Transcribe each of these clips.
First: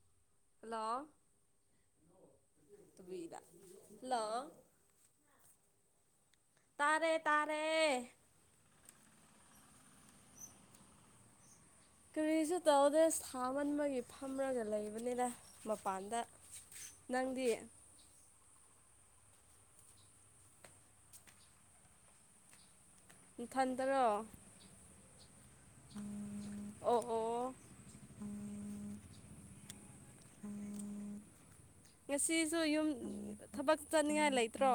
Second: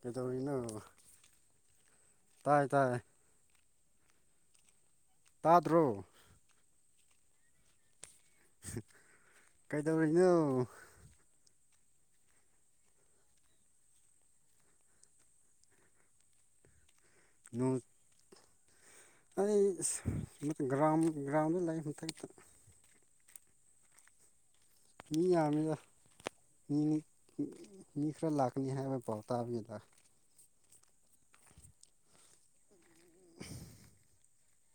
ꯀꯩꯗꯧꯔꯤꯅꯣ ꯍꯜꯂꯣ ꯇꯥꯏ ꯇꯥꯏ ꯇꯨꯕꯤꯗ ꯍꯜꯂꯣ ꯇꯥꯗ꯭ꯔꯣ ꯇꯥꯔꯦ ꯇꯥꯔꯦ ꯇꯥꯔꯦ ꯀꯩꯗꯧꯔꯤꯅꯣ ꯀꯔꯤꯁꯨ ꯇꯧꯗꯦ ꯁꯥꯃꯟꯕꯒꯤ ꯐꯝꯔꯒ ꯂꯩꯕꯅꯤꯅ ꯃꯄꯥꯟꯗ ꯅꯪꯗꯤ ꯅꯣꯡ ꯑꯩ ꯒ꯭ꯔꯥꯎꯟ ꯒ꯭ꯔꯥꯎꯟꯗ ꯂꯩ ꯃꯊꯛꯇ ꯏꯊꯟꯗꯔꯣ ꯃꯤ ꯌꯥꯝꯃꯤꯗ ꯃꯤ ꯑꯣ ꯑꯣ ꯃꯤ ꯈꯔ ꯂꯥꯛꯀꯅꯤ ꯍꯥꯏꯕ ꯄꯥꯎ ꯇꯥꯕꯅꯤꯗ ꯉꯁꯤꯁꯨ ꯌꯨꯝ ꯊꯕꯛ ꯆꯠꯅꯤꯡꯉꯥꯏ ꯂꯩꯇ꯭ꯔꯣ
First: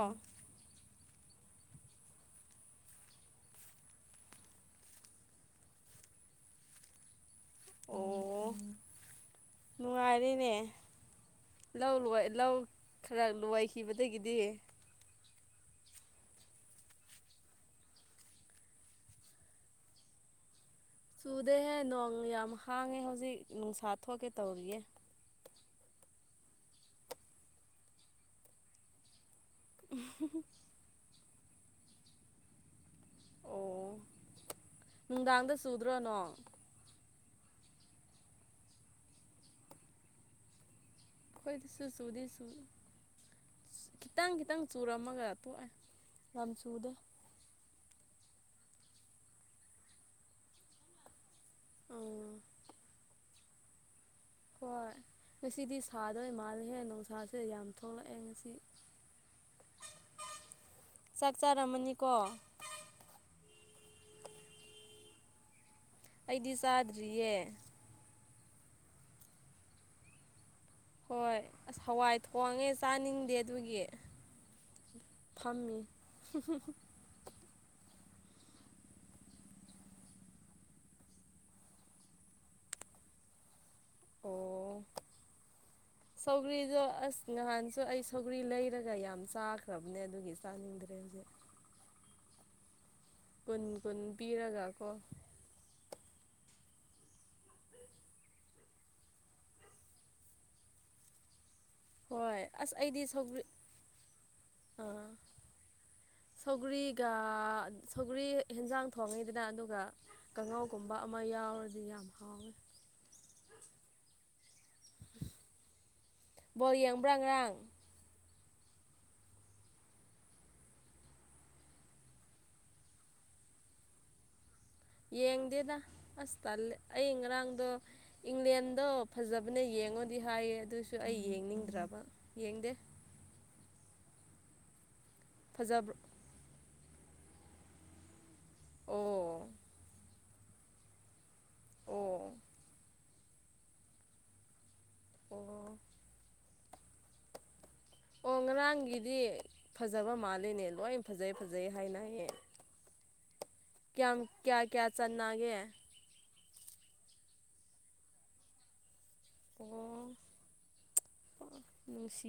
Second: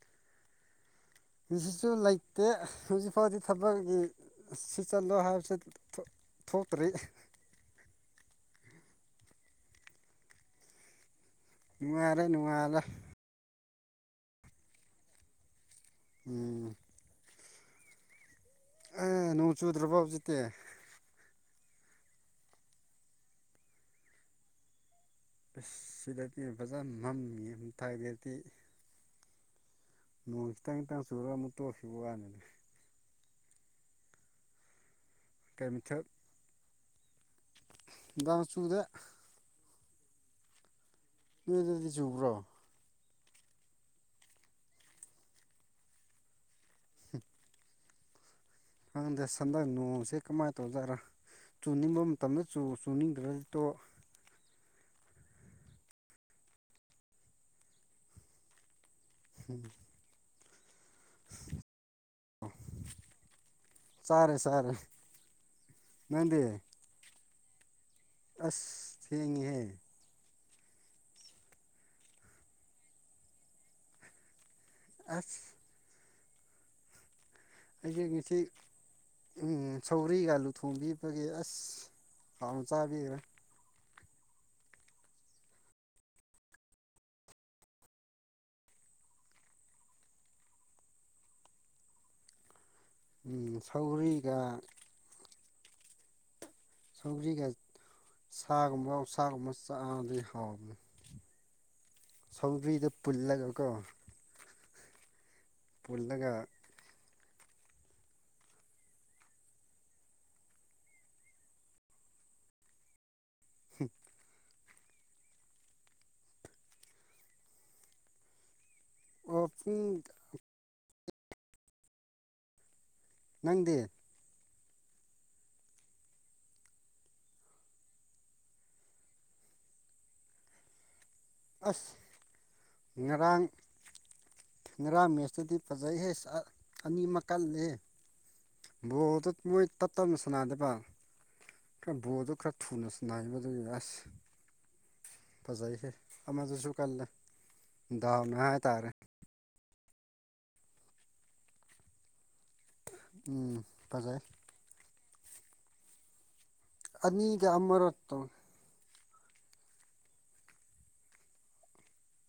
ꯉꯁꯤꯁꯨ ꯂꯩꯇꯦ ꯍꯧꯖꯤꯛ ꯐꯥꯎꯗꯤ ꯊꯕꯛꯀꯤ ꯁꯤ ꯆꯟꯂꯣ ꯍꯥꯏꯕꯁꯧ ꯊꯣꯛꯇ꯭ꯔꯤ ꯑꯣ ꯅꯨꯡꯉꯥꯏꯔꯦꯅꯦ ꯂꯧ ꯅꯨꯡꯉꯥꯏꯔꯦ ꯂꯣꯢ ꯂꯧ ꯅꯨꯡꯉꯥꯏꯔꯦ ꯈꯔ ꯂꯣꯢꯈꯤꯕꯗꯒꯤꯗꯤ ꯎꯝ ꯑꯥ ꯅꯣꯡ ꯆꯨꯗ꯭ꯔꯕꯣ ꯍꯧꯖꯤꯛꯇꯤ ꯆꯨꯗꯦꯍꯦ ꯅꯣꯡ ꯌꯥꯝ ꯍꯥꯡꯉꯦ ꯍꯧꯖꯤꯛ ꯅꯨꯡꯁꯥ ꯊꯣꯛꯀꯦ ꯇꯧꯔꯤꯌꯦ ꯁꯤꯗꯗꯤ ꯐꯖꯅ ꯃꯝꯃꯤꯌꯦ ꯃꯊꯥꯛꯇꯗꯤ ꯎꯝ ꯅꯣꯡ ꯈꯤꯇꯪ ꯈꯤꯇꯪ ꯆꯨꯔꯒ ꯑꯃꯨꯛ ꯇꯣꯛꯈꯤꯕꯩ ꯋꯥꯅꯤ ꯑꯣ ꯅꯨꯡꯗꯥꯡꯗ ꯀꯩ ꯆꯨꯗ꯭ꯔꯣ ꯃꯊꯦꯜ ꯅꯣꯡ ꯅꯨꯡꯗꯥꯡ ꯆꯨꯗꯦ ꯑꯈꯣꯏꯗꯁꯨ ꯅꯣꯏꯗꯗꯤ ꯆꯨꯕ꯭ꯔꯣ ꯆꯨꯗꯦꯁꯨꯨ ꯈꯤꯇꯪ ꯈꯤꯇꯪ ꯆꯨꯔꯝꯃꯒ ꯇꯣꯛꯑꯦ ꯌꯥꯝ ꯆꯨꯗꯦ ꯈꯪꯗꯦ ꯍꯟꯗꯛ ꯅꯣꯡꯁꯦ ꯀꯃꯥꯏꯅ ꯇꯧꯖꯠꯔꯥ ꯆꯨꯅꯤꯡꯕ ꯑꯣ ꯃꯇꯝꯗ ꯆꯨꯅꯤꯡꯗ꯭ꯔ ꯇꯣ ꯍꯣꯏ ꯉꯁꯤꯗꯤ ꯁꯥꯗꯣꯏ ꯃꯥꯜꯂꯦꯍꯦ ꯅꯨꯡꯁꯥꯁꯦ ꯌꯥꯝ ꯊꯣꯛꯂꯛꯑꯦ ꯉꯁꯤ ꯎꯝ ꯆꯥꯛ ꯆꯥꯔꯝꯃꯅꯤꯀꯣ ꯆꯥꯔꯦ ꯆꯥꯔꯦ ꯅꯪꯗꯤ ꯑꯩꯗꯤ ꯆꯥꯗ꯭ꯔꯤꯌꯦ ꯑꯁ ꯊꯦꯡꯉꯤꯍꯦ ꯍꯣꯏ ꯑꯁ ꯍꯋꯥꯏ ꯊꯣꯡꯉꯦ ꯆꯥꯅꯤꯡꯗꯦ ꯑꯗꯨꯒꯤ ꯑꯁ ꯐꯝꯃꯤ [unintelligible] ꯑꯩꯁꯦ ꯉꯁꯤ ꯎꯝ ꯁꯧꯒ꯭ꯔꯤꯒ ꯑꯂꯨ ꯊꯣꯡꯕꯤꯕꯒꯤ ꯑꯁ ꯍꯥꯎ ꯆꯥꯕꯤꯈ꯭ꯔꯦ ꯑꯣ [inaudible] ꯁꯧꯒ꯭ꯔꯤꯗꯣ ꯑꯁ ꯅꯍꯥꯟꯁꯨ ꯑꯩ ꯁꯧꯒ꯭ꯔꯤ ꯂꯩꯔꯒ ꯌꯥꯝ ꯆꯥꯈ꯭ꯔꯕꯅꯦ ꯑꯗꯨꯒꯤ ꯆꯥꯅꯤꯡꯗ꯭ꯔꯦ ꯍꯧꯖꯤꯛ ꯎꯝ ꯀꯨꯟ ꯀꯨꯟ ꯁꯧꯒ꯭ꯔꯤꯒ ꯄꯤꯔꯒ ꯀꯣ ꯁꯧꯒꯥ꯭ꯔꯤꯒ ꯁꯥꯒꯨꯝꯕ ꯑꯣꯛꯁꯥꯒꯨꯝꯕ ꯆꯥꯕꯗꯤ ꯍꯥꯎꯕꯅꯤ ꯍꯣꯏ ꯑꯁ ꯁꯧꯒ꯭ꯔꯤꯗ ꯑꯩꯗꯤ ꯁꯧꯒ꯭ꯔꯤ ꯄꯨꯜꯂꯒꯀꯣ ꯑꯥ ꯄꯨꯜꯂꯒ ꯁꯧꯒ꯭ꯔꯤꯒ ꯁꯧꯒ꯭ꯔꯤ ꯍꯦꯟꯖꯥꯡ ꯊꯣꯡꯉꯤꯗꯅ ꯑꯗꯨꯒ ꯀꯥꯡꯉꯥꯎꯒꯨꯝꯕ ꯑꯃ ꯌꯥꯎꯔꯗꯤ ꯌꯥꯝ ꯍꯥꯎꯋꯦ ꯍꯨꯝ ꯕꯣꯜ ꯌꯦꯡꯕ꯭ꯔꯥ ꯉꯔꯥꯡ ꯑꯣ ꯄꯨꯡ ꯅꯪꯗꯤ ꯌꯦꯡꯗꯦꯗ ꯑꯁ ꯇꯜꯂꯦ ꯑꯩ ꯉꯔꯥꯡꯗꯣ ꯏꯪꯂꯦꯟꯗꯣ ꯐꯖꯕꯅꯦ ꯌꯦꯡꯉꯣꯗꯤ ꯍꯥꯏꯌꯦ ꯑꯗꯨꯢꯁꯨ ꯑꯩ ꯑꯁ ꯌꯦꯡꯅꯤꯡꯗ꯭ꯔꯕ ꯌꯦꯡꯗꯦ ꯉꯔꯥꯡ ꯉꯔꯥꯡ ꯃꯦꯁꯇꯨꯗꯤ ꯐꯖꯕ꯭ꯔꯣ ꯐꯖꯩꯍꯦ ꯁꯠ ꯑꯅꯤ ꯑꯃ ꯀꯜꯂꯦ ꯕꯣꯜꯗꯣ ꯑꯣ ꯃꯣꯏ ꯇꯞ ꯇꯞꯅ ꯁꯥꯟꯅꯗꯕ ꯈꯔ ꯕꯣꯜꯗꯣ ꯑꯣ ꯈꯔ ꯊꯨꯅꯁꯨ ꯁꯥꯟꯅꯗ꯭ꯔꯗꯤ ꯑꯁ ꯑꯣ ꯐꯖꯩꯍꯦ ꯑꯃꯗꯨꯁꯨ ꯀꯟꯅ ꯗꯥꯎꯅꯤ ꯑꯣ ꯍꯥꯏ ꯇꯥꯔꯦ ꯉꯔꯥꯡꯒꯤꯗꯤ ꯐꯖꯕ ꯃꯥꯜꯂꯤꯅꯦ ꯂꯣꯏ ꯐꯖꯩ ꯐꯖꯩ ꯍꯥꯏꯅꯩꯌꯦ ꯎꯝ ꯄꯖꯩ ꯀ꯭ꯌꯥ ꯀ꯭ꯌꯥ ꯆꯅꯥꯒꯦ ꯑꯅꯤꯒ ꯑꯃꯔꯠꯇꯣ ꯍꯜꯂꯣ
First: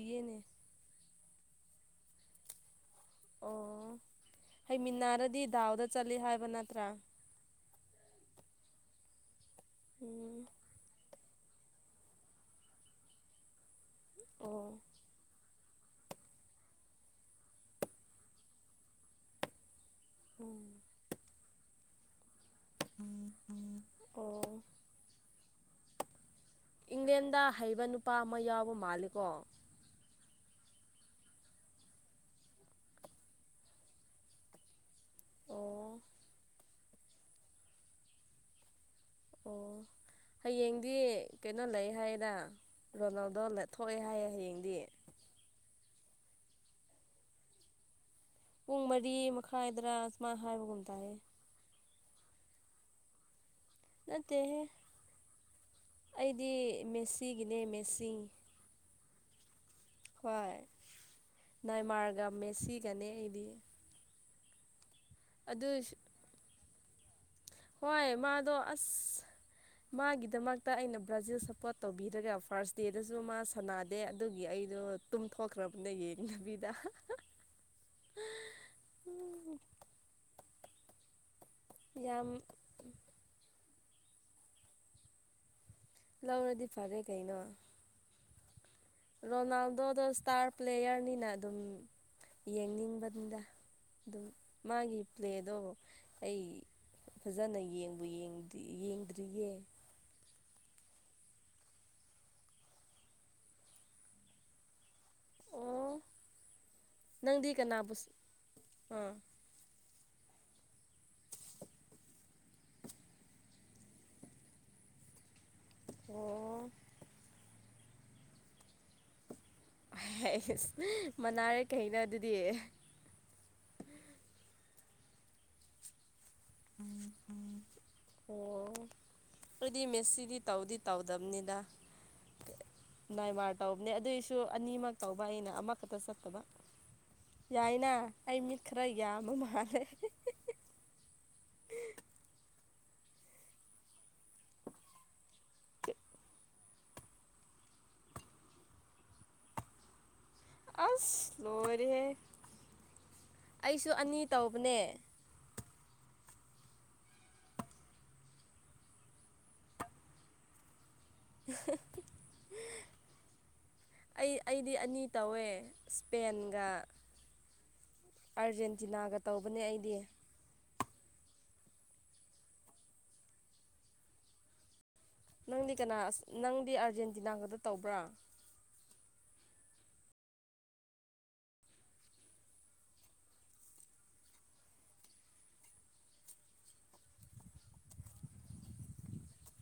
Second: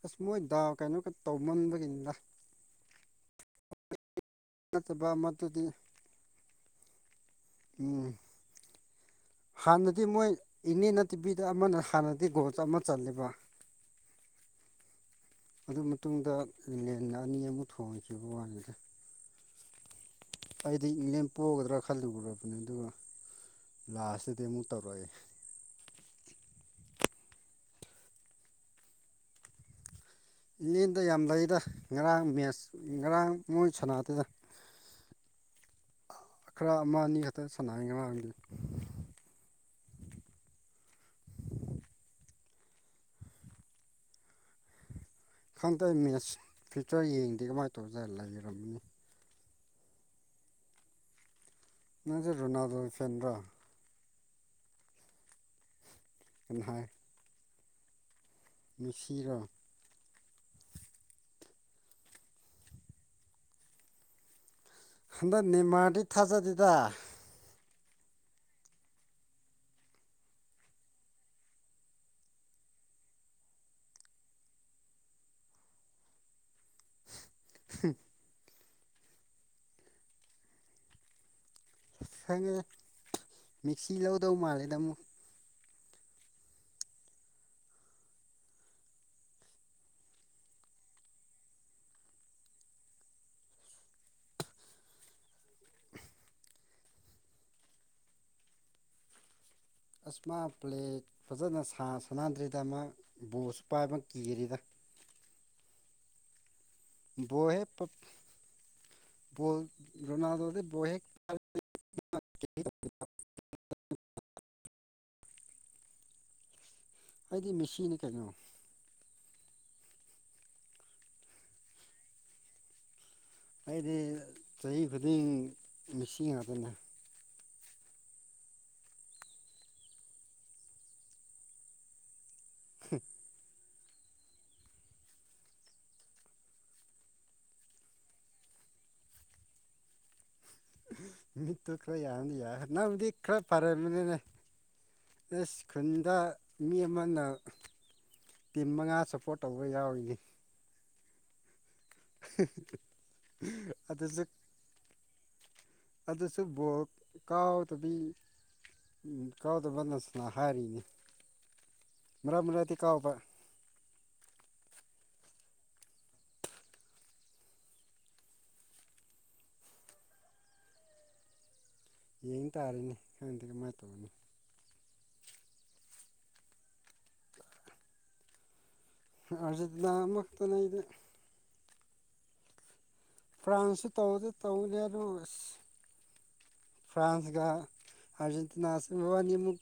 ꯑꯁ ꯃꯣꯏꯗꯥ ꯀꯩꯅꯣ ꯈ ꯇꯧꯃꯟꯕꯒꯤꯅꯤꯅꯥ ꯑꯣ ꯅꯠꯇꯕ ꯍꯩꯃꯤꯟꯅꯔꯗꯤ ꯑꯃꯗꯨꯗꯤ ꯗꯥꯎꯗ ꯆꯠꯂꯤ ꯍꯥꯏꯕ ꯅꯠꯇ꯭ꯔꯥ ꯎꯝ ꯍꯥꯥꯟꯅꯗꯤ ꯃꯣꯏ ꯎꯝ ꯏꯅꯦꯅ ꯇꯤꯚꯤꯗ ꯑꯃꯅ ꯍꯥꯟꯅꯗꯤ ꯒꯣꯁ ꯆꯟꯕ ꯆꯟꯗꯕ ꯑꯣ ꯑꯗꯨ ꯃꯇꯨꯡꯗ ꯂꯦꯟ ꯑꯅꯤ ꯑꯃꯨꯛ ꯊꯣꯡꯈꯤꯕ ꯋꯥꯅꯤꯗ ꯑꯣ ꯑꯩꯗꯤ ꯏꯪꯂꯦꯝ ꯄꯣꯛꯒꯗ꯭ꯔꯥ ꯈꯜꯂꯨꯔꯕꯅꯦ ꯑꯗꯨꯒ ꯂꯥꯁꯇꯗꯤ ꯑꯣ ꯑꯃꯨꯛ ꯇꯧꯔꯛꯑꯦ ꯏꯪꯂꯦꯟꯗ ꯍꯩꯕ ꯅꯨꯄꯥ ꯑꯃ ꯌꯥꯎꯕ ꯃꯥꯜꯂꯤ ꯀꯣ ꯏꯪꯂꯦꯟꯗ ꯌꯥꯝ ꯂꯩꯗ ꯉꯔꯥꯡ ꯃꯦꯠꯁ ꯉꯔꯥꯡ ꯃꯣꯏ ꯁꯥꯟꯅꯇꯦꯗꯥ ꯑꯣ ꯈꯔ ꯑꯃ ꯑꯅꯤ ꯈꯛꯇ ꯁꯥꯟꯅꯩ ꯉꯔꯥꯡꯗꯤ ꯑꯣ ꯍꯌꯦꯡꯗꯤ ꯀꯩꯅꯣ ꯂꯩ ꯍꯥꯏꯌꯦꯅꯥ ꯔꯣꯅꯥꯜꯗꯣ ꯊꯣꯛꯑꯦ ꯍꯥꯏꯌꯦ ꯍꯌꯦꯡꯗꯤ ꯈꯪꯗꯦ ꯃꯦꯠꯁ ꯐ꯭ꯌꯨꯆꯔ ꯌꯦꯡꯗꯦ ꯀꯃꯥꯏꯟ ꯇꯧꯗꯅ ꯂꯩꯔꯕꯅꯣ ꯄꯨꯡ ꯃꯔꯤ ꯃꯈꯥꯏꯗꯔꯥ ꯁꯨꯃꯥꯏ ꯍꯥꯏꯕꯒꯨꯝ ꯇꯧꯋꯦ ꯅꯪꯁꯨ ꯔꯣꯅꯥꯜꯗꯣꯒꯤ ꯐꯦꯟꯔꯣ ꯅꯠꯇꯦꯍꯦ ꯑꯩꯗꯤ ꯀꯅꯥꯏ ꯃꯦꯁꯤꯒꯤꯅꯦ ꯃꯦꯁꯤ ꯃꯤꯁꯤꯔꯣ ꯍꯣꯏ ꯅꯥꯏꯃꯥꯔꯒ ꯃꯦꯁꯤꯒꯅꯦ ꯑꯩꯗꯤ ꯍꯟꯗꯛ ꯑꯗꯨ ꯅꯦꯃꯥꯔꯗꯤ ꯊꯥꯖꯗꯦꯗꯥ ꯍꯣꯏ ꯃꯥꯗꯣ ꯑꯁ ꯃꯥꯒꯤꯗꯃꯛꯇ ꯑꯩꯅ ꯕ꯭ꯔꯥꯖꯤꯜ ꯁꯞꯄꯣꯔꯠ ꯇꯧꯕꯤꯔꯒ ꯐꯥꯔꯁ ꯗꯦꯗꯁꯨ ꯃꯥ ꯁꯥꯟꯅꯗꯦ ꯑꯗꯨꯒꯤ ꯑꯩꯗꯣ ꯇꯨꯝꯊꯣꯛꯈ꯭ꯔꯕꯅꯦ ꯌꯦꯡꯗꯕꯤꯗ [unintelligible] ꯌꯥꯝ ꯈꯪꯉꯦ ꯃꯤꯁꯤ ꯂꯧꯗꯧ ꯃꯥꯜꯂꯦꯗ ꯑꯃꯨꯛ ꯂꯧꯔꯗꯤ ꯐꯔꯦ ꯀꯩꯅꯣ ꯔꯣꯅꯥꯜꯗꯣꯗ ꯏꯁꯇꯥꯔ ꯄ꯭ꯂꯦꯌꯔꯅꯤꯅ ꯑꯗꯨꯝ ꯌꯦꯡꯅꯤꯡꯕꯅꯤꯗꯥ ꯑꯗꯨꯝ ꯃꯥꯒꯤ ꯄ꯭ꯂꯦꯗꯣ ꯑꯩ ꯐꯖꯅ ꯌꯦꯡꯕꯨ ꯌꯦꯡꯗ꯭ꯔꯤꯌꯦ ꯌꯦꯡꯗ꯭ꯔꯤꯌꯦ ꯑꯁ ꯃꯥ ꯄ꯭ꯂꯦ ꯐꯖꯅ ꯁꯥ ꯁꯅꯥꯟꯗ꯭ꯔꯤꯗ ꯃꯥ ꯕꯣꯁꯁꯨ ꯄꯥꯏꯕ ꯀꯤꯔꯤꯗ ꯑꯣ ꯅꯪꯗꯤ ꯕꯣꯍꯦꯛ ꯄ ꯀꯅꯥꯕꯨ ꯑꯥ ꯕꯣꯜ ꯔꯣꯅꯥꯜꯗꯣꯗꯤ ꯕꯣ ꯍꯦꯛ [unintelligible] ꯑꯣ ꯑꯩꯗꯤ ꯃꯦꯁꯤꯅꯤ ꯀꯩꯅꯣ ꯍꯁ ꯃꯅꯥꯔꯦ ꯀꯩꯅ ꯑꯗꯨꯗꯤ ꯑꯩꯗꯤ ꯆꯍꯤ ꯈꯨꯗꯤꯡ ꯃꯤꯁꯤ ꯉꯥꯛꯇꯅꯦ ꯑꯣ ꯑꯩꯗꯤ ꯃꯦꯁꯁꯤꯗꯤ ꯇꯧꯗꯤ ꯇꯧꯗꯕꯅꯤꯗ ꯅꯥꯏꯃꯔ ꯇꯧꯕꯅꯦ ꯑꯗꯨꯑꯣꯏꯁꯨ ꯑꯅꯤꯃꯛ ꯇꯧꯕ ꯑꯩꯅ ꯑꯃꯈꯛꯇ ꯆꯠꯇꯕ ꯌꯥꯏꯅ ꯑꯩ ꯃꯤꯠ ꯈꯔ ꯌꯥꯝꯕ ꯃꯥꯜꯂꯦ ꯃꯤꯠꯇꫭ ꯈꯔ ꯌꯥꯗꯤ ꯅꯪꯕꯨꯗꯤ ꯈꯔ ꯄꯔꯦꯃꯅꯤꯅꯦ ꯑꯦꯁ ꯈꯨꯨꯞꯗ ꯃꯤ ꯑꯃꯅ ꯇꯤꯝ ꯃꯉꯥ ꯁꯞꯄꯣꯔꯠ ꯇꯧꯕ ꯌꯥꯎꯔꯤꯅꯤ ꯑꯁ ꯂꯣꯏꯔꯍꯦ ꯑꯩꯁꯨ ꯑꯅꯤ ꯑꯗꯨꯁꯨ ꯇꯧꯕꯅꯦ ꯑꯗꯨꯁꯨ ꯕꯣꯛ ꯀꯥꯎꯗꯕꯤ ꯎꯝ ꯀꯥꯎꯗꯕ ꯅꯁꯅ ꯍꯥꯏꯔꯤꯅꯤ ꯃꯔꯛ ꯃꯔꯛꯗꯤ ꯀꯥꯎꯕ ꯑꯩ ꯑꯩꯗꯤ ꯑꯅꯤ ꯇꯧꯋꯦ ꯏꯁꯄꯦꯟꯒ ꯑꯥꯔꯖꯦꯟꯇꯤꯅꯥꯒ ꯇꯧꯕꯅꯦ ꯑꯩꯗꯤ ꯌꯦꯡ ꯇꯥꯔꯅꯦ ꯈꯪꯗꯦ ꯀꯃꯥꯥꯏꯅ ꯇꯧꯔꯅꯤ ꯅꯪꯗꯤ ꯀꯅꯥ ꯑꯁ ꯅꯪꯗꯤ ꯑꯥꯔꯖꯦꯟꯇꯤꯅꯥ ꯈꯛꯇ ꯇꯧꯕ꯭ꯔꯥ ꯑꯥꯔꯖꯦꯟꯇꯤꯅꯥ ꯑꯃ ꯈꯛꯇꯥꯅꯦ ꯑꯩꯗꯤ ꯐ꯭ꯔꯥꯟꯁꯁꯨ ꯇꯧꯗꯤ ꯇꯧꯅꯤ ꯑꯗꯨ ꯐ꯭ꯔꯥꯟꯁꯒ ꯑꯔꯖꯦꯟꯇꯅꯥꯨꯝ ꯃꯕꯥꯅꯤꯃꯨꯛ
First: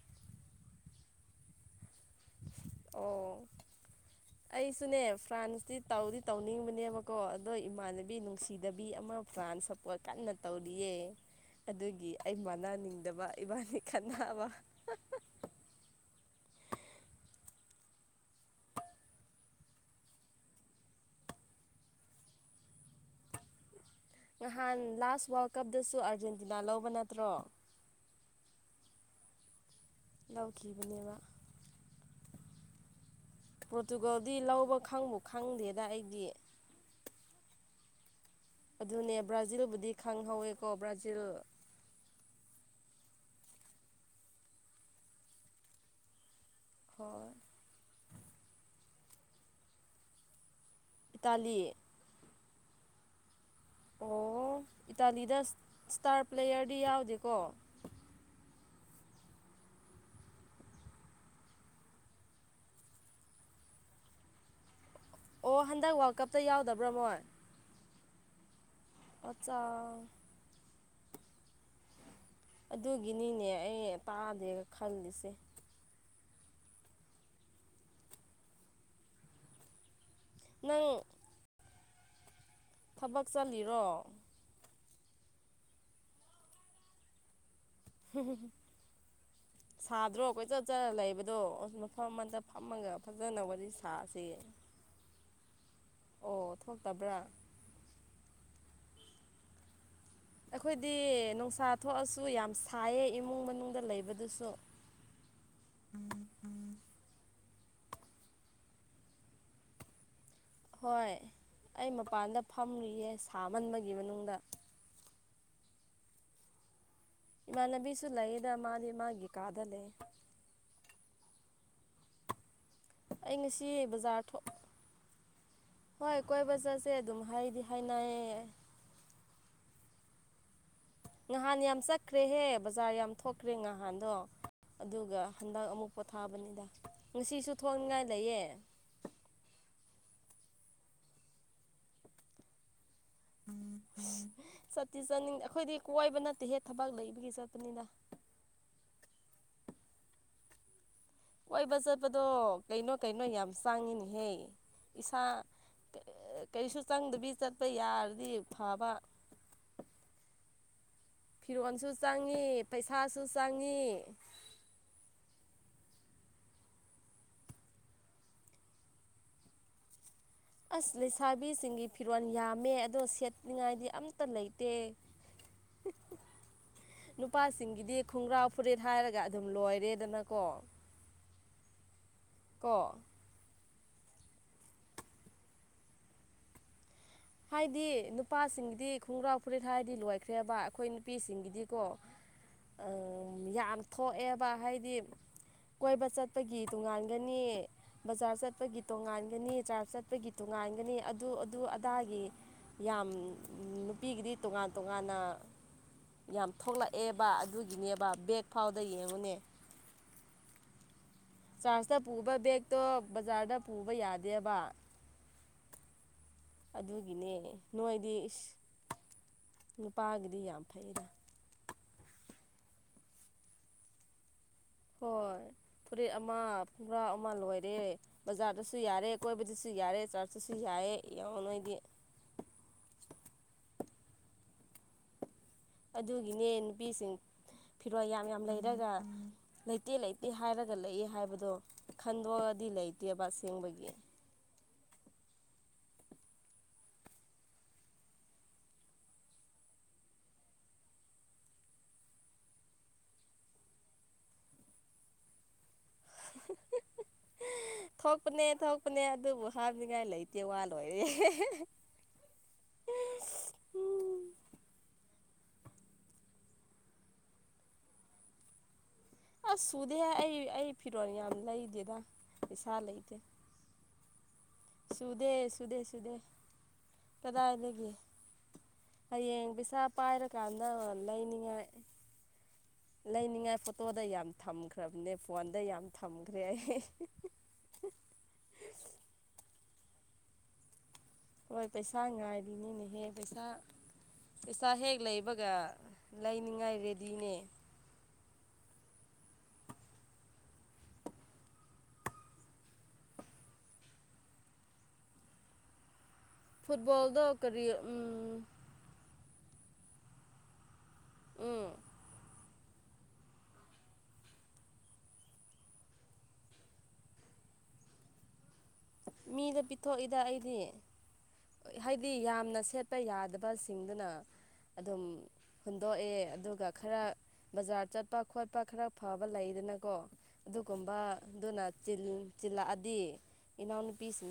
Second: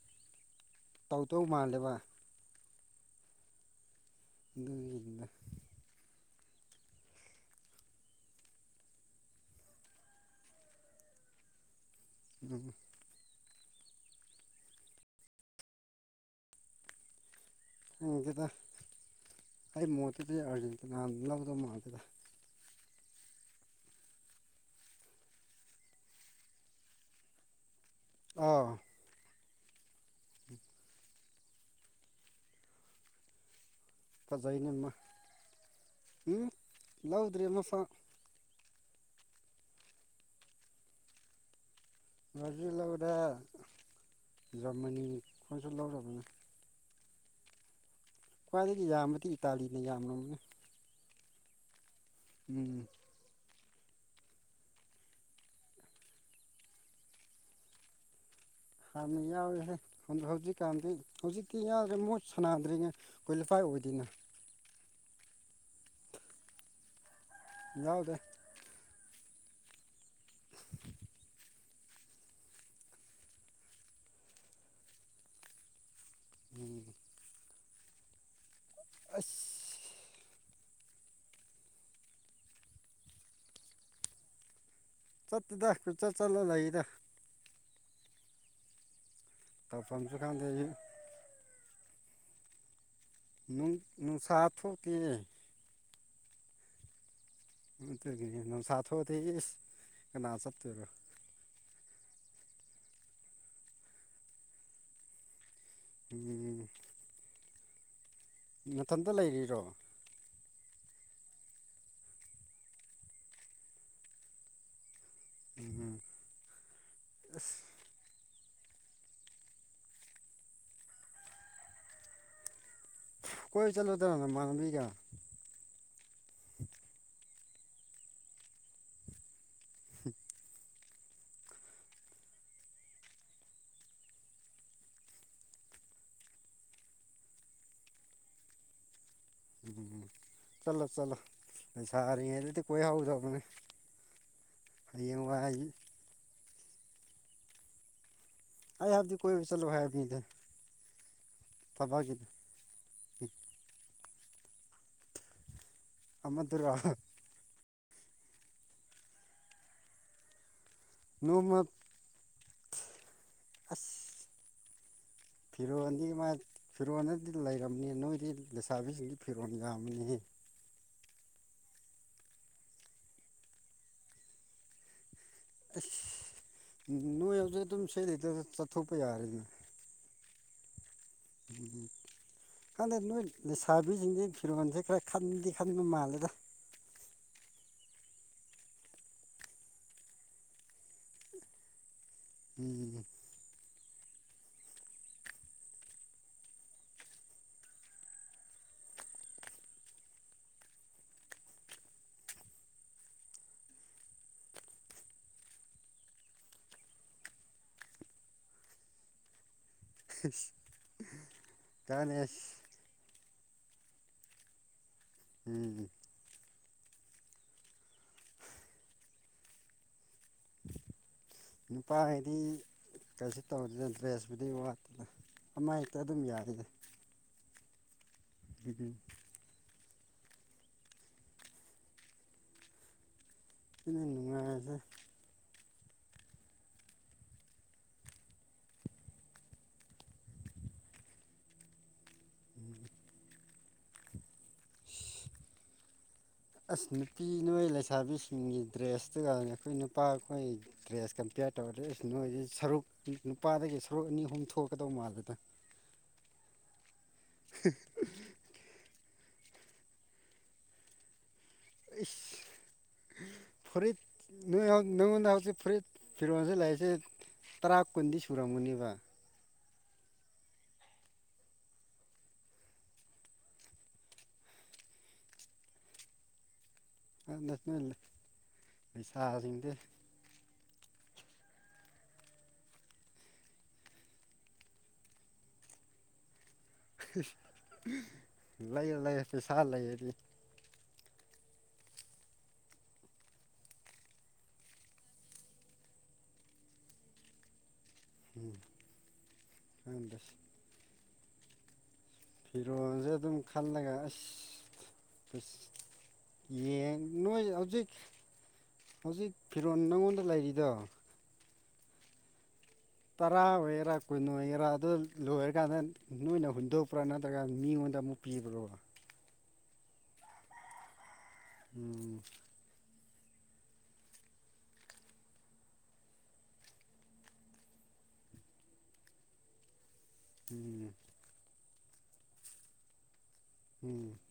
ꯇꯧ ꯇꯧ ꯃꯥꯜꯂꯦꯕ ꯑꯣ ꯑꯩꯁꯨꯅꯦ ꯑꯗꯨꯒꯤꯅꯤꯗ ꯐ꯭ꯔꯥꯟꯁꯇꯤ ꯇꯧꯗꯤ ꯇꯧꯅꯤꯡꯕꯅꯦꯕꯀꯣ ꯑꯗꯣ ꯏꯃꯥꯟꯅꯕꯤ ꯅꯨꯡꯁꯤꯗꯕꯤ ꯑꯃ ꯄ꯭ꯔꯥꯟ ꯁꯞꯄꯣꯔꯠ ꯀꯟꯅ ꯇꯧꯔꯤꯌꯦ ꯑꯗꯨꯒꯤ ꯑꯩ ꯎꯝ ꯃꯥꯟꯅꯅꯤꯡꯗꯕ ꯏꯕꯥꯅꯤ ꯈꯟꯅꯕ ꯈꯪꯗꯦꯗꯥ ꯑꯩ ꯃꯣꯠꯇꯨꯗꯤ ꯑꯥꯔꯖꯦꯟꯇ ꯅꯥꯟ ꯂꯧꯗꯧ ꯃꯥꯜꯦꯗ ꯅꯍꯥꯟ ꯂꯥꯁ ꯋꯥꯔꯜ ꯀꯞꯇꯁꯨ ꯑꯥꯔꯖꯦꯟꯇꯤꯅꯥ ꯂꯧꯕ ꯅꯠꯇ꯭ꯔꯣ ꯑꯥ ꯂꯧꯈꯤꯕꯅꯦꯕ ꯄ꯭ꯔꯣꯇꯨꯒꯣꯜꯗꯤ ꯐꯖꯩꯅꯦ ꯂꯧꯕ ꯃꯥ ꯈꯪꯕꯨ ꯈꯪꯗꯦꯗ ꯑꯩꯗꯤ ꯎꯝ ꯂꯧꯗ꯭ꯔꯤ ꯑꯃꯥ ꯐꯥꯎ ꯑꯗꯨꯅꯦ ꯕ꯭ꯔꯥꯖꯤꯜꯕꯨꯗꯤ ꯈꯪꯍꯧꯋꯦꯀꯣ ꯕ꯭ꯔꯥꯖꯤꯜ ꯕ꯭ꯔꯥꯖꯤꯜ ꯂꯧꯔꯦ ꯖꯃꯅꯤ ꯈꯣꯟꯁꯨ ꯂꯧꯔꯕꯅꯦ ꯍꯣꯏ ꯈ꯭ꯋꯥꯏꯗꯒꯤ ꯌꯥꯝꯕꯗꯤ ꯏꯇꯥꯂꯤꯅ ꯌꯥꯝꯔꯕꯅꯤ ꯏꯇꯥꯂꯤ ꯎꯝ ꯑꯣ ꯏꯇꯥꯂꯤꯗ ꯏꯁꯇꯥꯔ ꯄ꯭ꯂꯦꯌꯔꯗꯤ ꯌꯥꯎꯗꯦꯀꯣ ꯍꯥꯟꯅ ꯌꯥꯎꯋꯦꯍꯦ ꯑꯣ ꯍꯧꯖꯤꯛꯀꯥꯟꯗꯤ ꯍꯧꯖꯤꯛꯇꯤ ꯌꯥꯎꯗ꯭ꯔꯦ ꯃꯣꯏꯠ ꯁꯥꯟꯅꯥꯗ꯭ꯔꯤꯉꯩ ꯀ꯭ꯋꯥꯂꯤꯐꯥꯏ ꯑꯣꯏꯗꯣꯏꯅ ꯑꯣ ꯍꯟꯗꯛ ꯋꯥꯔꯜ ꯀꯞꯇ ꯌꯥꯎꯗꯕ꯭ꯔꯃꯣꯏ ꯌꯥꯎꯗꯦ ꯑꯥꯆꯥ ꯑꯗꯨꯒꯤꯅꯤꯅꯦ ꯑꯩ ꯇꯥꯗꯦꯒ ꯈꯜꯂꯤꯁꯦ ꯎꯝ ꯑꯁ ꯅꯪ ꯊꯕꯛ ꯆꯠꯂꯤꯔꯣ ꯆꯠꯠꯇꯗ ꯀꯨꯏ ꯆꯠ ꯆꯠꯂ ꯂꯩꯗ ꯇꯧꯐꯝꯁꯨ ꯁꯥꯗ꯭ꯔꯣ ꯈꯪꯗꯦ ꯀꯣꯏꯆꯠ ꯆꯠꯂ ꯂꯩꯕꯗꯣ ꯃꯐꯝ ꯑꯃꯗ ꯐꯝꯃꯒ ꯐꯖꯅ ꯋꯥꯔꯤ ꯅꯨꯡ ꯅꯨꯡꯁꯥ ꯁꯥꯁꯦꯌꯦ ꯊꯣꯛꯇꯦ ꯑꯣ ꯊꯣꯛꯇꯕ꯭ꯔ [unintelligible] ꯅꯨꯡꯁꯥ ꯊꫭꯛꯇꯦ ꯏꯁ ꯀꯅꯥ ꯆꯠꯇꯣꯏꯔꯣ ꯑꯩꯈꯣꯏꯗꯤ ꯅꯨꯡꯁꯥ ꯊꯣꯛꯑꯁꯨ ꯌꯥꯝ ꯁꯥꯏꯌꯦ ꯏꯃꯨꯡ ꯃꯅꯨꯡꯗ ꯂꯩꯕꯗꯨꯁꯨ ꯎꯝ ꯅꯊꯟꯇ ꯂꯩꯔꯤꯔꯣ ꯍꯣꯏ ꯑꯩ ꯃꯄꯥꯟꯗ ꯐꯝꯔꯤꯌꯦ ꯁꯥꯃꯟꯕꯒꯤ ꯃꯅꯨꯡꯗ [unintelligible] ꯏꯃꯥꯟꯅꯕꯤꯁꯨ ꯂꯩꯌꯦꯗ ꯃꯥꯗꯤ ꯃꯥꯒꯤ ꯀꯥꯗ ꯂꯩ ꯑꯩ ꯉꯁꯤ ꯀꯣꯏ ꯆꯠꯂꯨꯗꯅ ꯕꯖꯥꯔ ꯊꯣꯛ ꯅꯃꯥꯟꯅꯕꯤꯒ ꯍꯣꯏ ꯀꯣꯏꯕ ꯆꯠꯁꯦ ꯑꯗꯨꯝ ꯍꯥꯏꯗꯤ ꯍꯥꯏꯅꯩꯌꯦ [unintelligible] ꯉꯍꯥꯟ ꯌꯥꯝ ꯆꯠꯈ꯭ꯔꯦꯍꯦ ꯕꯖꯥꯔ ꯌꯥꯝ ꯊꯣꯛꯈ꯭ꯔꯦ ꯉꯍꯥꯟꯗꯣ ꯑꯗꯨꯒ ꯍꯟꯗꯛ ꯑꯃꯨꯛ ꯄꯣꯊꯥꯕꯅꯤꯗ ꯉꯁꯤꯁꯨ ꯊꯣꯡꯅꯤꯡꯉꯥꯏ ꯂꯩꯌꯦ ꯆꯠꯂꯣ ꯆꯠꯂꯣ ꯂꯩꯁꯥꯔꯤꯉꯩꯗꯗꯤ ꯀꯣꯏꯍꯧꯖꯧ ꯆꯠꯇꯤ ꯋꯥꯏ ꯆꯠꯅꯤꯡꯗꯦ ꯑꯩ ꯑꯩꯈꯣꯏꯗꯤ ꯀꯣꯏꯕ ꯅꯠꯇꯦꯍꯦ ꯊꯕꯛ ꯂꯩꯕꯒꯤ ꯆꯠꯄꯅꯤꯅ ꯑꯦ ꯍꯥꯏꯞꯗꯤ ꯀꯣꯏꯕ ꯆꯠꯂꯨ [unintelligible] ꯀꯣꯏꯕ ꯆꯠꯄꯗꯣ ꯀꯩꯅꯣ ꯀꯩꯅꯣ ꯌꯥꯝ ꯆꯡꯉꯤꯅꯤꯍꯦ ꯏꯁꯥ ꯑꯃꯗꯨꯔꯣ ꯀꯔꯤꯁꯨ ꯆꯪꯗꯕꯤ ꯆꯠꯄ ꯌꯥꯔꯗꯤ ꯐꯕ ꯅꯣꯡꯃ ꯐꯤꯔꯣꯟꯁꯨ ꯆꯪꯉꯤ ꯄꯩꯁꯥꯁꯨ ꯆꯪꯉꯤ ꯐꯤꯔꯣꯜꯗꯤ ꯃꯥꯥꯏ ꯐꯤꯔꯣꯟꯜꯗꯗꯤ ꯂꯩꯔꯝꯅꯤ ꯅꯣꯏꯗꯤ ꯂꯩꯁꯥꯕꯤꯁꯤꯡꯗꯤ ꯐꯤꯔꯣꯜ ꯌꯥꯝꯕꯅꯤ ꯑꯁ ꯂꯩꯁꯥꯕꯤꯁꯤꯡꯒꯤ ꯐꯤꯔꯣꯜ ꯌꯥꯝꯃꯦ ꯑꯗꯣ ꯁꯦꯠꯅꯤꯉꯥꯏꯗꯤ ꯑꯝꯇ ꯂꯩꯇꯦ ꯑꯩꯁ ꯅꯣꯏ ꯑꯗꯨꯗ ꯑꯗꯨꯝ ꯅꯨꯄꯥꯁꯤꯡꯒꯤꯗꯤ ꯁꯦꯠꯂꯤꯗꯣ ꯈꯣꯡꯒ꯭ꯔꯥꯎ ꯐꯨꯔꯤꯠ ꯆꯠꯊꯣꯛꯄ ꯍꯥꯏꯔꯒ ꯌꯥꯏꯅ ꯑꯗꯨꯝ ꯂꯣꯏꯔꯦꯗꯅꯀꯣ ꯀꯣ ꯈꯪꯗꯦ ꯅꯣꯏ ꯂꯩꯁꯥꯕꯤꯖꯤꯡꯁꯦ ꯐꯤꯔꯣꯟꯖꯦ ꯈꯔ ꯈꯟꯗꯤ ꯈꯟꯕ ꯃꯥꯜꯂꯦꯗ ꯍꯥꯏꯗꯤ ꯅꯨꯄꯥꯁꯤꯡꯒꯤꯗꯤ ꯈꯣꯡꯒ꯭ꯔꯥꯎ ꯐꯨꯔꯤꯠ ꯍꯥꯏꯔꯗꯤ ꯂꯣꯏꯈ꯭ꯔꯦꯕ ꯑꯩꯈꯣꯏ ꯅꯨꯄꯤꯁꯤꯡꯒꯤꯗꯤꯀꯣ ꯎꯝ ꯌꯥꯝ ꯊꯣꯛꯑꯦꯕ ꯍꯥꯏꯗꯤ ꯀꯣꯏꯕ ꯆꯠꯄꯒꯤ ꯇꯣꯡꯉꯥꯟꯒꯅꯤ ꯕꯖꯥꯔ ꯆꯠꯄꯒꯤ ꯇꯣꯉꯥꯟꯒꯅꯤ ꯆꯥꯔ ꯆꯠꯄꯒꯤ ꯇꯣꯉꯥꯟꯒꯅꯤ ꯑꯗꯨ ꯑꯗꯨ ꯑ ꯗꯥꯒꯤ ꯌꯥꯝ ꯅꯨꯄꯤꯒꯤꯗꯤ ꯇꯣꯉꯥꯟ ꯇꯣꯉꯥꯟꯅ ꯌꯥꯝ ꯊꯣꯛꯂꯛꯑꯦꯕ ꯑꯗꯨꯒꯤꯅꯦꯕ ꯕꯦꯛ ꯐꯥꯎꯗ ꯌꯦꯡꯉꯨꯅꯦ [unintelligible] ꯆꯥꯔꯁꯇ ꯀꯥꯟꯅꯩ ꯄꯨꯕ ꯕꯦꯛꯇꯣ ꯕꯖꯥꯔꯗ ꯄꯨꯕ ꯌꯥꯗꯦꯕ ꯎꯝ ꯑꯗꯨꯒꯤꯅꯦ ꯅꯣꯏꯗꯤ ꯏꯁ ꯅꯨꯄꯥꯒꯤꯗꯤ ꯌꯥꯝ ꯐꯩꯌꯦꯗ ꯅꯨꯄꯥꯒꯤꯗꯤ ꯀꯩꯁꯨ ꯇꯧꯗꯦ ꯗ꯭ꯔꯦꯁꯄꯨꯗꯤ ꯋꯥꯠ ꯍꯣꯏ ꯐꯨꯔꯤꯠ ꯑꯃ ꯈꫭꯡꯒ꯭ꯔꯥꯎ ꯑꯃ ꯂꯣꯏꯔꯦ ꯕꯖꯥꯔꯗꯁꯨ ꯌꯥꯔꯦ ꯀꯣꯏꯕꯗꯁꯨ ꯌꯥꯔꯦ ꯆꯔꯁꯇꯁꯨ ꯌꯥꯏꯌꯦ ꯌꯦꯡꯉꯣ ꯅꯣꯏꯗꯤ ꯁꯤꯅꯦ ꯅꯨꯡꯉꯥꯏꯔꯤꯖꯦ ꯑꯗꯨꯒꯤꯅꯦ ꯅꯨꯄꯤꯁꯤꯡ ꯐꯤꯔꯣꯟ ꯌꯥꯝ ꯌꯥꯝ ꯂꯩꯔꯒ ꯂꯩꯇꯦ ꯂꯩꯇꯦ ꯍꯥꯏꯔꯒ ꯂꯩꯌꯦ ꯍꯥꯏꯕꯗꯣ ꯈꯟꯗꯣꯛꯑꯗꯤ ꯂꯩꯇꯦꯕ ꯑꯁꯦꯡꯕꯒꯤ ꯑꯁ ꯅꯨꯄꯤ ꯅꯣꯏ ꯂꯩꯁꯥꯕꯤꯁꯤꯡꯒꯤ ꯗ꯭ꯔꯦꯁꯇꯨꯒ ꯑꯩꯈꯣꯏ ꯅꯨꯄꯥꯈꯣꯏ ꯗ꯭ꯔꯦꯁ ꯀꯝꯄꯤꯌꯔ ꯇꯧꯔꯗꯤ ꯅꯣꯏ ꯁꯔꯨꯛ ꯅꯨꯄꯥꯗꯒꯤ ꯁꯔꯨꯛ ꯑꯅꯤ ꯑꯍꯨꯝ ꯊꯣꯛꯀꯗꯧ ꯃꯥꯜꯂꯦꯗ [unintelligible] ꯊꯣꯛꯄꯅꯦ ꯊꯣꯛꯄꯅꯦ ꯑꯗꯨꯕꯨ ꯍꯥꯞꯅꯤꯡꯉꯤꯏ ꯂꯩꯇꯦ ꯋꯥ ꯂꯣꯏꯔꯦ [unintelligible] ꯏꯁ ꯐꯨꯔꯤꯠ [unintelligible] ꯅꯉꯣꯟꯗ ꯍꯧꯖꯤꯛ ꯐꯨꯔꯤꯠ ꯐꯤꯔꯣꯟꯁꯤ ꯂꯩꯇꯦ ꯇꯔꯥ ꯀꯨꯟꯗꯤ ꯁꯨꯔꯝꯒꯅꯤꯕ꯫ ꯑꯁ ꯁꯨꯗꯦ ꯑꯩ ꯑꯩ ꯐꯤꯔꯣꯜ ꯌꯥꯝ ꯂꯩꯗꯦꯗ ꯄꯩꯁꯥ ꯂꯩꯇꯦ ꯁꯨꯗꯦ ꯁꯨꯗꯦ ꯁꯨꯗꯦ ꯑꯗꯨꯅ ꯅꯣꯏ ꯀꯗꯥꯏꯗꯒꯤ ꯍꯌꯦꯡ ꯂꯩꯁꯥꯁꯤꯡꯗꯤ ꯄꯩꯁꯥ ꯄꯥꯏꯔ ꯀꯥꯟꯗ ꯂꯩꯅꯤꯡꯉꯥꯏ ꯂꯩꯅꯤꯡꯉꯥꯏ ꯐꯣꯇꯣꯗ ꯌꯥꯝ ꯊꯝꯈ꯭ꯔꯕꯅꯦ ꯐꯣꯟꯗ ꯌꯥꯝ ꯊꯝꯈ꯭ꯔꯦ ꯑꯩ ꯂꯩꯌꯣ ꯂꯩꯌꯣ ꯄꯩꯁꯥ ꯂꯩꯔꯗꯤ ꯍꯣꯏ ꯄꯩꯁꯥ ꯉꯥꯏꯔꯤꯅꯤꯅꯦꯍꯦ ꯄꯩꯁꯥ ꯄꯩꯁꯥ ꯍꯦꯛ ꯂꯩꯕꯒ ꯂꯩꯅꯤꯡꯉꯥꯏ ꯔꯦꯗꯤꯅꯦ ꯎꯝ ꯈꯪꯗꯦ ꯐꯤꯔꯣꯟꯖꯦ ꯑꯗꯨꯝ ꯈꯜꯂꯒ ꯑꯁ ꯌꯦꯡ ꯐꯨꯠꯕꯣꯜꯗꯣ ꯅꯣꯏ ꯀꯔꯤ ꯍꯧꯖꯤꯛ ꯎꯝ ꯍꯧꯖꯤꯛ ꯐꯤꯔꯣꯟ ꯅꯪꯉꯣꯟꯗ ꯂꯩꯔꯤꯗꯣ ꯎꯝ ꯇꯔꯥ ꯑꯣꯏꯒꯦꯔꯥ ꯀꯨꯟ ꯑꯣꯏꯒꯦꯔꯥ ꯑꯗꯨ ꯂꯣꯏꯔꯀꯥꯟꯗ ꯅꯣꯏꯅ ꯍꯨꯟꯗꯣꯛꯄ꯭ꯔꯥ ꯅꯠꯇ꯭ꯔꯒꯅ ꯃꯤꯉꯣꯟꯗ ꯑꯃꯨꯛ ꯄꯤꯕ꯭ꯔꯣꯕ ꯃꯤꯗ ꯄꯤꯊꯣꯛꯏꯗ ꯑꯩꯗꯤ ꯍꯥꯏꯗꯤ ꯎꯝ ꯌꯥꯝꯅ ꯁꯦꯠ ꯄ ꯌꯥꯗꯕꯁꯤꯡꯗꯨꯅ ꯑꯗꯨꯝ ꯍꯨꯟꯗꯣꯛꯑꯦ ꯑꯗꯨꯒ ꯈꯔ ꯕꯖꯥꯔ ꯆꯠꯄ ꯈꯣꯠꯄ ꯈꯔ ꯐꯕ ꯂꯩꯗꯅꯀꯣ ꯎꯝ ꯑꯗꯨꯒꯨꯝꯕꯗꯨꯅ ꯆꯤꯜ-ꯆꯤꯟꯂꯛꯑꯗꯤ ꯎꯝ ꯏꯅꯥꯎꯅꯨꯄꯤꯁꯤꯡꯗ